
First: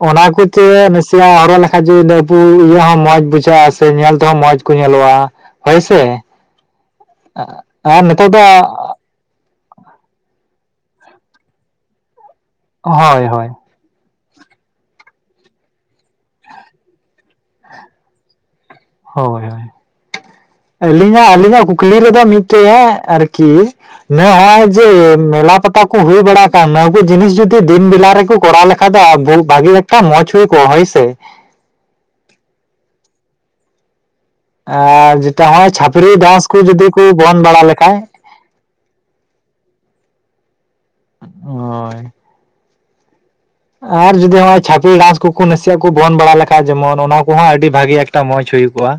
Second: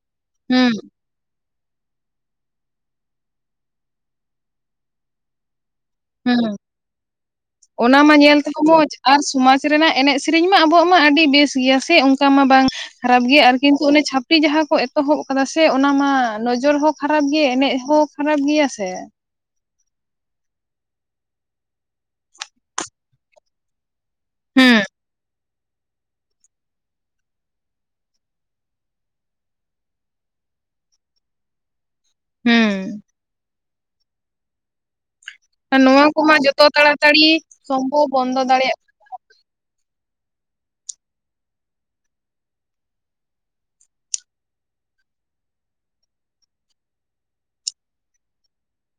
ᱚᱱᱟ ᱠᱚᱛᱮ ᱨᱟᱹᱥ ᱥᱮ ᱦᱚᱨᱚᱜ ᱞᱮᱠᱷᱟᱡ [unintelligible] ᱤᱭᱟᱹ ᱦᱚᱸ ᱢᱚᱡᱽ ᱵᱩᱡᱷᱟᱹᱜ-ᱟ ᱥᱮ ᱧᱮᱞ ᱛᱮᱦᱚᱸ ᱢᱚᱡᱽ ᱠᱚ ᱧᱮᱞᱚᱜ-ᱟ ᱦᱳᱭ ᱥᱮ ᱦᱩᱸ ᱦᱩᱸ ᱚᱱᱟ ᱟᱨ ᱢᱟ ᱱᱤᱛᱚᱜ ᱧᱮᱞ ᱫᱚ ᱛᱮᱦᱚᱸ ᱢᱚᱡᱽ ᱟᱨ ᱥᱚᱢᱟᱡᱽ ᱨᱮᱱᱟᱜ ᱮᱱᱮᱡ ᱥᱮᱨᱮᱧ ᱢᱟ ᱟᱵᱚᱣᱟᱜ ᱢᱟ ᱟᱹᱰᱤ ᱵᱮᱥ ᱜᱮᱭᱟ ᱥᱮ ᱚᱱᱠᱟ ᱢᱟ ᱵᱟᱝ ᱠᱷᱟᱨᱟᱯ ᱦᱳᱭ ᱜᱮᱭᱟ ᱦᱳᱭ ᱟᱨ ᱠᱤᱱᱛᱩ ᱚᱱᱮ ᱪᱷᱟᱯᱲᱤ ᱡᱟᱦᱟᱸ ᱠᱚ ᱮᱛᱚᱦᱚᱵ ᱟᱠᱟᱫᱟ ᱥᱮ ᱚᱱᱟ ᱢᱟ ᱱᱚᱡᱚᱨ ᱦᱚᱸ ᱠᱷᱟᱨᱟᱯ ᱜᱮ ᱮᱱᱮᱡ ᱦᱚᱸ ᱠᱷᱟᱨᱟᱯ ᱜᱮᱭᱟ ᱥᱮ᱾ ᱦᱳᱭ ᱦᱳᱭ ᱟᱹᱞᱤᱧᱟᱜ ᱟᱹᱞᱤᱧᱟᱜ ᱠᱩᱠᱞᱤ ᱨᱮᱫᱚ ᱢᱤᱫᱴᱮᱡ ᱮ ᱟᱨᱠᱤ ᱱᱮ ᱟᱭ ᱦᱩᱸ ᱡᱮ ᱢᱮᱞᱟ ᱯᱟᱛᱟ ᱠᱚ ᱦᱩᱭ ᱵᱟᱲᱟ ᱟᱠᱟᱱ ᱱᱚᱣᱟ ᱠᱩ ᱡᱤᱱᱤᱥ ᱡᱩᱫᱤ ᱫᱤᱱ ᱵᱮᱞᱟ ᱨᱮᱠᱚ ᱠᱚᱨᱟᱣ ᱞᱮᱠᱷᱟᱡ ᱫᱚ ᱟ-ᱵᱷᱩ-ᱵᱷᱟᱜᱤ ᱮᱠᱴᱟ ᱢᱚᱡᱽ ᱦᱩᱭ ᱠᱚᱜ-ᱟ ᱦᱳᱭᱥᱮ᱾ ᱦᱩᱸ᱾ ᱟᱨ ᱡᱮᱴᱟ ᱦᱚᱜᱼᱚᱭ ᱱᱚᱣᱟ ᱪᱷᱟᱯᱨᱤ ᱠᱚᱢᱟ ᱰᱟᱱᱥ ᱠᱩ ᱡᱚᱛᱚ ᱡᱩᱫᱤ ᱠᱩ ᱛᱟᱲᱟᱛᱟᱲᱤ ᱵᱚᱱᱫ ᱵᱟᱲᱟ ᱞᱮᱠᱷᱟᱡ᱾ ᱥᱚᱢᱵᱷᱚᱵ ᱵᱚᱱᱫᱚ ᱫᱟᱲᱮᱭᱮᱜ ᱦᱳᱭ᱾ ᱟᱨ ᱡᱩᱫᱤ ᱦᱚᱜᱼᱚᱭ ᱪᱷᱟᱯᱤ ᱰᱟᱱᱥ ᱠᱩᱠᱩ ᱱᱟᱥᱤᱭᱟᱜ ᱠᱩ ᱵᱚᱱᱫ ᱵᱟᱲᱟ ᱞᱮᱠᱷᱟᱡ ᱡᱮᱢᱚᱱ ᱚᱱᱟ ᱠᱚᱦᱚᱸ ᱟᱹᱰᱤ ᱵᱷᱟᱜᱮ ᱮᱠᱴᱟ ᱢᱚᱡᱽ ᱦᱩᱭ ᱠᱚᱜ-ᱟ᱾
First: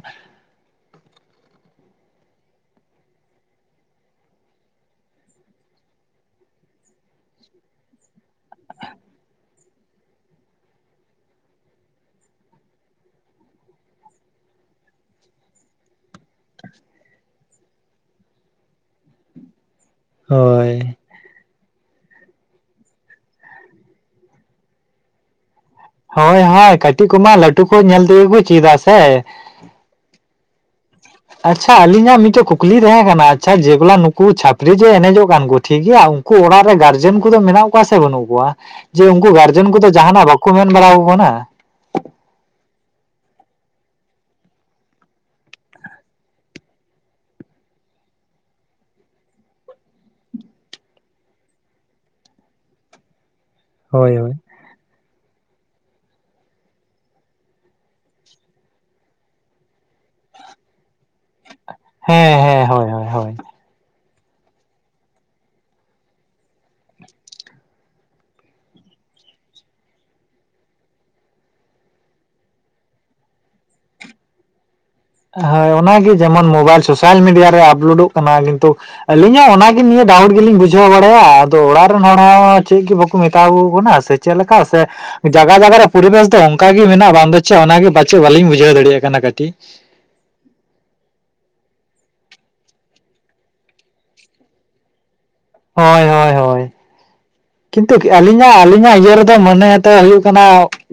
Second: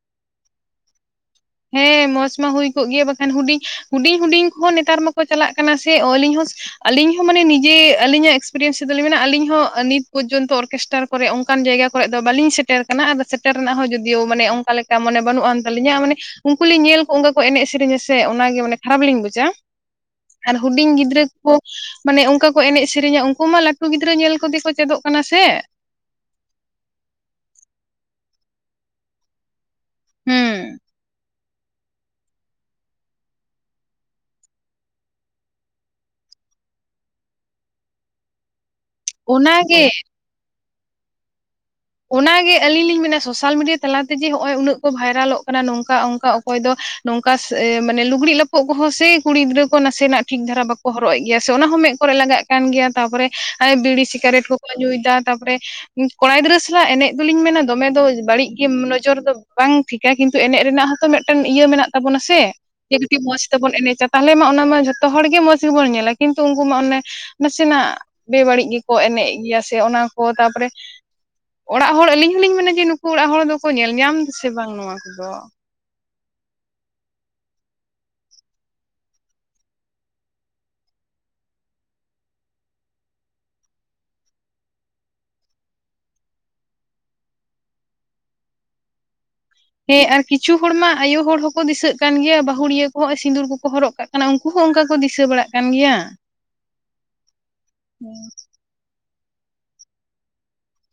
ᱦᱮᱸ ᱢᱚᱸᱪ ᱢᱟ ᱦᱩᱭ ᱠᱚᱜ ᱜᱮ ᱵᱟᱠᱷᱟᱱ ᱦᱩᱰᱤᱧ ᱦᱩᱰᱤᱧᱼᱦᱩᱰᱤᱧ ᱠᱚᱦᱚᱸ ᱱᱮᱛᱟᱨ ᱢᱟᱠᱚ ᱪᱟᱞᱟᱜ ᱠᱟᱱᱟ ᱥᱮ ᱚᱞᱤᱧ ᱦᱚᱸ ᱟᱞᱤᱧ ᱦᱚᱸ ᱢᱟᱱᱮ ᱱᱤᱡᱮ ᱟᱹᱞᱤᱧᱟᱜ ᱮᱠᱥᱯᱤᱨᱤᱭᱮᱱᱥ ᱫᱚᱞᱤᱧ ᱢᱮᱱᱟ ᱟᱞᱤᱧ ᱦᱚᱸ ᱱᱤᱛ ᱯᱚᱡᱚᱱᱛᱚ ᱚᱨᱠᱮᱥᱴᱟᱨ ᱠᱚᱨᱮ ᱚᱱᱠᱟᱱ ᱡᱟᱭᱜᱟ ᱠᱚᱨᱮᱜ ᱫᱚ ᱵᱟᱹᱞᱤᱧ ᱥᱮᱴᱮᱨ ᱠᱟᱱᱟ ᱟᱫᱚ ᱥᱮᱴᱮᱨ ᱨᱮᱱᱟᱜ ᱦᱚᱸ ᱡᱩᱫᱤᱭᱳ ᱢᱟᱱᱮ ᱚᱱᱠᱟ ᱞᱮᱠᱟ ᱢᱟᱱᱮ ᱵᱟᱹᱱᱩᱜ ᱟᱱ ᱛᱟᱹᱞᱤᱧᱟ ᱢᱟᱱᱮ ᱩᱱᱠᱩ ᱞᱤᱧ ᱧᱮᱞ ᱠᱚ ᱚᱱᱠᱟ ᱠᱚ ᱮᱱᱮᱡ ᱥᱮᱨᱮᱧᱟ ᱥᱮ ᱚᱱᱟᱜᱮ ᱢᱟᱱᱮ ᱠᱷᱟᱨᱟᱯ ᱞᱤᱧ ᱵᱩᱪᱟ ᱟᱨ ᱦᱳᱭ ᱦᱩᱰᱤᱧ ᱜᱤᱫᱽᱨᱟᱹ ᱠᱳ ᱢᱟᱱᱮ ᱚᱱᱠᱟ ᱠᱚ ᱮᱱᱮᱡ ᱥᱮᱨᱮᱧᱟ ᱩᱱᱠᱩ ᱢᱟ ᱞᱟᱹᱴᱩ ᱜᱤᱫᱽᱨᱟᱹ ᱧᱮᱞ ᱠᱚᱫᱮ ᱠᱚ ᱪᱮᱫᱚᱜ ᱠᱟᱱᱟ ᱥᱮ᱾ ᱦᱳᱭ ᱦᱟᱭ ᱠᱟᱹᱴᱤᱡ ᱠᱚᱢᱟ ᱞᱟᱹᱴᱩ ᱠᱚ ᱧᱮᱞ ᱛᱮᱜᱮ ᱠᱚ ᱪᱤᱫᱟ ᱥᱮ᱾ ᱦᱩᱸ᱾ ᱟᱪᱪᱷᱟ ᱟᱹᱞᱤᱧᱟᱜ ᱢᱤᱫᱴᱮ ᱠᱩᱠᱞᱤ ᱛᱮᱦᱮ ᱠᱟᱱᱟ ᱟᱪᱪᱷᱟ ᱡᱮᱜᱚᱞᱟ ᱱᱩᱠᱩ ᱪᱷᱟᱯᱨᱤ ᱡᱮ ᱮᱱᱮᱡᱚᱜ ᱠᱟᱱ ᱠᱚ ᱴᱷᱤᱠ ᱜᱮᱭᱟ ᱠᱩ ᱚᱲᱟᱜ ᱨᱮ ᱜᱟᱨᱡᱮᱱ ᱠᱚᱫᱚ ᱢᱮᱱᱟᱜ ᱠᱚᱣᱟ ᱥᱮ ᱵᱟᱹᱱᱩᱜ ᱠᱚᱣᱟ? ᱡᱮ ᱩᱱᱠᱩ ᱜᱟᱨᱡᱮᱱ ᱚᱱᱟᱜᱮ ᱠᱚᱫᱚ ᱡᱟᱦᱱᱟᱜ ᱵᱟᱠᱚ ᱢᱮᱱ ᱵᱟᱲᱟᱣ ᱟᱠᱚ ᱠᱟᱱᱟ? ᱚᱱᱟᱜᱮ ᱟᱹᱞᱤᱧ ᱞᱤᱧ ᱢᱮᱱᱟ ᱥᱳᱥᱟᱞ ᱢᱤᱰᱤᱭᱟᱹ ᱛᱟᱞᱟ ᱛᱮᱜᱮ ᱦᱚᱜᱼᱚᱭ ᱩᱱᱟᱹᱜ ᱠᱚ ᱵᱷᱟᱭᱨᱟᱞᱚᱜ ᱠᱟᱱᱟ ᱱᱚᱝᱠᱟ ᱚᱝᱠᱟ ᱚᱠᱚᱭ ᱫᱚ ᱱᱚᱝᱠᱟ ᱥᱮ ᱮ ᱢᱟᱱᱮ ᱞᱩᱜᱽᱲᱤᱡ ᱞᱟᱯᱚᱜ ᱠᱚᱦᱚᱸ ᱥᱮ ᱠᱩᱲᱤ ᱜᱤᱫᱽᱨᱟᱹ ᱠᱚ ᱱᱟᱥᱮ ᱱᱟᱜ ᱴᱷᱤᱠ ᱫᱷᱟᱨᱟ ᱵᱟᱠᱚ ᱦᱚᱨᱚᱜ ᱮᱜ ᱜᱮᱭᱟ ᱥᱮ ᱚᱱᱟ ᱦᱚᱸ ᱢᱮᱜ ᱠᱚᱨᱮ ᱞᱟᱜᱟᱜ ᱠᱟᱱ ᱜᱮᱭᱟ ᱛᱟᱯᱚᱨᱮ ᱦᱟᱭ ᱵᱤᱲᱤ ᱦᱳᱭ ᱦᱳᱭ᱾ ᱥᱤᱠᱟᱨᱮᱴ ᱠᱚᱠᱚ ᱧᱩᱭ ᱫᱟ ᱛᱟᱯᱚᱨᱮ ᱩᱸ ᱠᱚᱲᱟ ᱜᱤᱫᱽᱨᱟᱹ ᱥᱮ ᱡᱟᱜ ᱮᱱᱮᱡ ᱫᱩᱞᱤᱧ ᱢᱮᱱᱟ ᱫᱚᱢᱮ ᱫᱚ ᱵᱟᱹᱲᱤᱡ ᱜᱮᱢ ᱱᱚᱡᱚᱨ ᱫᱚ ᱵᱟᱝ ᱴᱷᱤᱠᱟ ᱠᱤᱱᱛᱩ ᱮᱱᱮᱡ ᱨᱮᱱᱟᱜ ᱦᱚᱸᱛᱚ ᱢᱮᱜ ᱴᱮᱱ ᱤᱭᱟᱹ ᱢᱮᱱᱟᱜ ᱛᱟᱵᱚᱱᱟ ᱥᱮ᱾ ᱦᱮᱸ ᱦᱮᱸ ᱦᱳᱭ ᱡᱮ ᱦᱳᱭ ᱠᱟᱹᱴᱤᱜ ᱦᱳᱭ᱾ ᱢᱚᱸᱥ ᱛᱮᱵᱚᱱ ᱮᱱᱮᱪᱟ ᱛᱟᱦᱚᱞᱮ ᱢᱟ ᱚᱱᱟ ᱢᱟ ᱡᱷᱚᱛᱚ ᱦᱚᱲ ᱜᱮ ᱢᱚᱸᱡᱽ ᱜᱮᱵᱚᱱ ᱧᱮᱞᱟ ᱠᱤᱱᱛᱩ ᱩᱱᱠᱩ ᱢᱟ ᱚᱱᱮ᱾ ᱱᱟᱥᱤᱱᱟᱜ ᱵᱮᱼᱵᱟᱹᱲᱤᱡ ᱜᱮᱠᱚ ᱮᱱᱮᱡ ᱮᱜ ᱜᱮᱭᱟ ᱥᱮ ᱚᱱᱟ ᱠᱚ, ᱛᱟᱯᱚᱨᱮ ᱚᱲᱟᱜ ᱦᱚᱲ ᱟᱹᱞᱤᱧ ᱦᱚᱞᱤᱧ ᱢᱮᱱᱟ ᱡᱮ ᱱᱩᱠᱩ ᱚᱲᱟᱜ ᱦᱚᱲ ᱫᱚᱠᱚ ᱧᱮᱞ ᱧᱟᱢ ᱫᱟᱥᱮ ᱵᱟᱝ ᱱᱚᱣᱟ᱾ ᱠᱚᱫᱚ ᱦᱳ ᱚᱱᱟᱜᱮ ᱡᱮᱢᱚᱱ ᱢᱳᱵᱟᱭᱤᱞ ᱥᱳᱥᱟᱞ ᱢᱤᱰᱤᱭᱟ ᱨᱮ ᱟᱯᱞᱳᱰᱳᱜ ᱠᱟᱱᱟ, ᱠᱤᱱᱛᱩ ᱟᱹᱞᱤᱧ ᱦᱚᱸ ᱚᱱᱟ ᱜᱤ ᱱᱤᱭᱟᱹ ᱰᱟᱣᱩᱴ ᱜᱮᱞᱤᱧ ᱵᱩᱡᱷᱟᱹᱣ ᱵᱟᱲᱟᱭᱟ ᱟᱫᱚ ᱚᱲᱟᱜ ᱨᱮᱱ ᱦᱚᱲ ᱦᱚᱸ ᱪᱮᱜ ᱜᱮ ᱵᱟᱠᱩ ᱢᱮᱛᱟᱣ ᱟᱠᱩ ᱠᱟᱱᱟ ᱥᱮ᱾ ᱪᱮᱞᱠᱟ ᱥᱮ ᱡᱟᱭᱜᱟ ᱡᱟᱭᱜᱟ ᱨᱮ ᱯᱚᱨᱤᱵᱮᱥ ᱫᱚ ᱚᱱᱠᱟ ᱜᱮ ᱢᱮᱱᱟᱜᱼᱟ ᱵᱟᱝ ᱫᱚ ᱪᱮᱜ ᱚᱱᱟ ᱜᱮ ᱯᱟᱪᱮᱜ ᱵᱟᱞᱤᱧ ᱵᱩᱡᱷᱟᱹᱣ ᱫᱟᱲᱮᱭᱟᱜ ᱠᱟᱱᱟ ᱠᱟᱹᱴᱤ᱾ ᱦᱮᱸ ᱟᱨ ᱠᱤᱪᱷᱩ ᱦᱚᱲ ᱢᱟ ᱟᱭᱳ ᱦᱚᱲ ᱦᱚᱸ ᱠᱚ ᱫᱤᱥᱟᱹᱜ ᱠᱟᱱ ᱜᱮᱭᱟ ᱵᱟᱹᱦᱩᱲᱤᱭᱟᱹ ᱠᱚᱦᱚᱸ ᱥᱤᱸᱫᱩᱨ ᱠᱚᱠᱚ ᱦᱚᱨᱚᱜ ᱠᱟᱜ ᱠᱟᱱᱟ ᱩᱱᱠᱩ ᱦᱚᱸ ᱚᱱᱠᱟ ᱠᱚ ᱫᱤᱥᱟᱹ ᱵᱟᱲᱟᱜ ᱠᱟᱱ ᱜᱮᱭᱟ ᱦᱳᱭ ᱦᱳᱭ ᱦᱳᱭ ᱠᱤᱱᱛᱩ ᱠᱤ ᱦᱩᱸ ᱟᱹᱞᱤᱧᱟᱜ ᱟᱹᱞᱤᱧᱟᱜ ᱤᱭᱟᱹ ᱨᱮ ᱛᱮ ᱢᱚᱱᱮ ᱟᱛᱮᱜ ᱦᱩᱭᱩᱜ ᱠᱟᱱᱟ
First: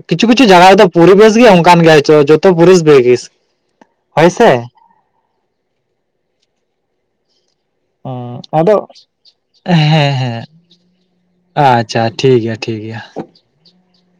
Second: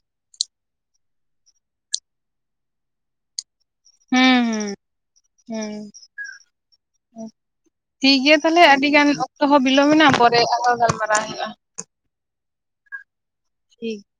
ᱠᱤᱪᱷᱩ ᱠᱤᱪᱷᱩ ᱡᱟᱭᱜᱟ ᱨᱮᱫᱚ ᱯᱚᱨᱤᱵᱮᱥ ᱜᱮ ᱚᱱᱠᱟᱱ ᱜᱮᱭᱟ ᱦᱳᱪᱳ ᱡᱚᱛᱚ ᱯᱚᱨᱤᱥ ᱵᱮ ᱡᱮᱥ, ᱦᱳᱭ ᱦᱩᱸ ᱥᱮ᱾ ᱦᱩᱸ᱾ ᱴᱷᱤ ᱜᱮᱭᱟ ᱛᱟᱦᱚᱞᱮ ᱟᱫᱚ ᱟᱹᱰᱤ ᱜᱟᱱ ᱚᱠᱛᱚ ᱦᱚᱸ ᱵᱤᱞᱚᱢᱮᱱᱟ ᱯᱚᱨᱮ ᱟᱨᱚ ᱜᱟᱞᱢᱟᱨᱟᱣ ᱦᱩᱭᱩᱜᱼᱟ᱾ ᱪᱟ ᱴᱷᱤ ᱜᱮᱭᱟ ᱴᱷᱤ ᱜᱮᱭᱟ᱾ [inaudible]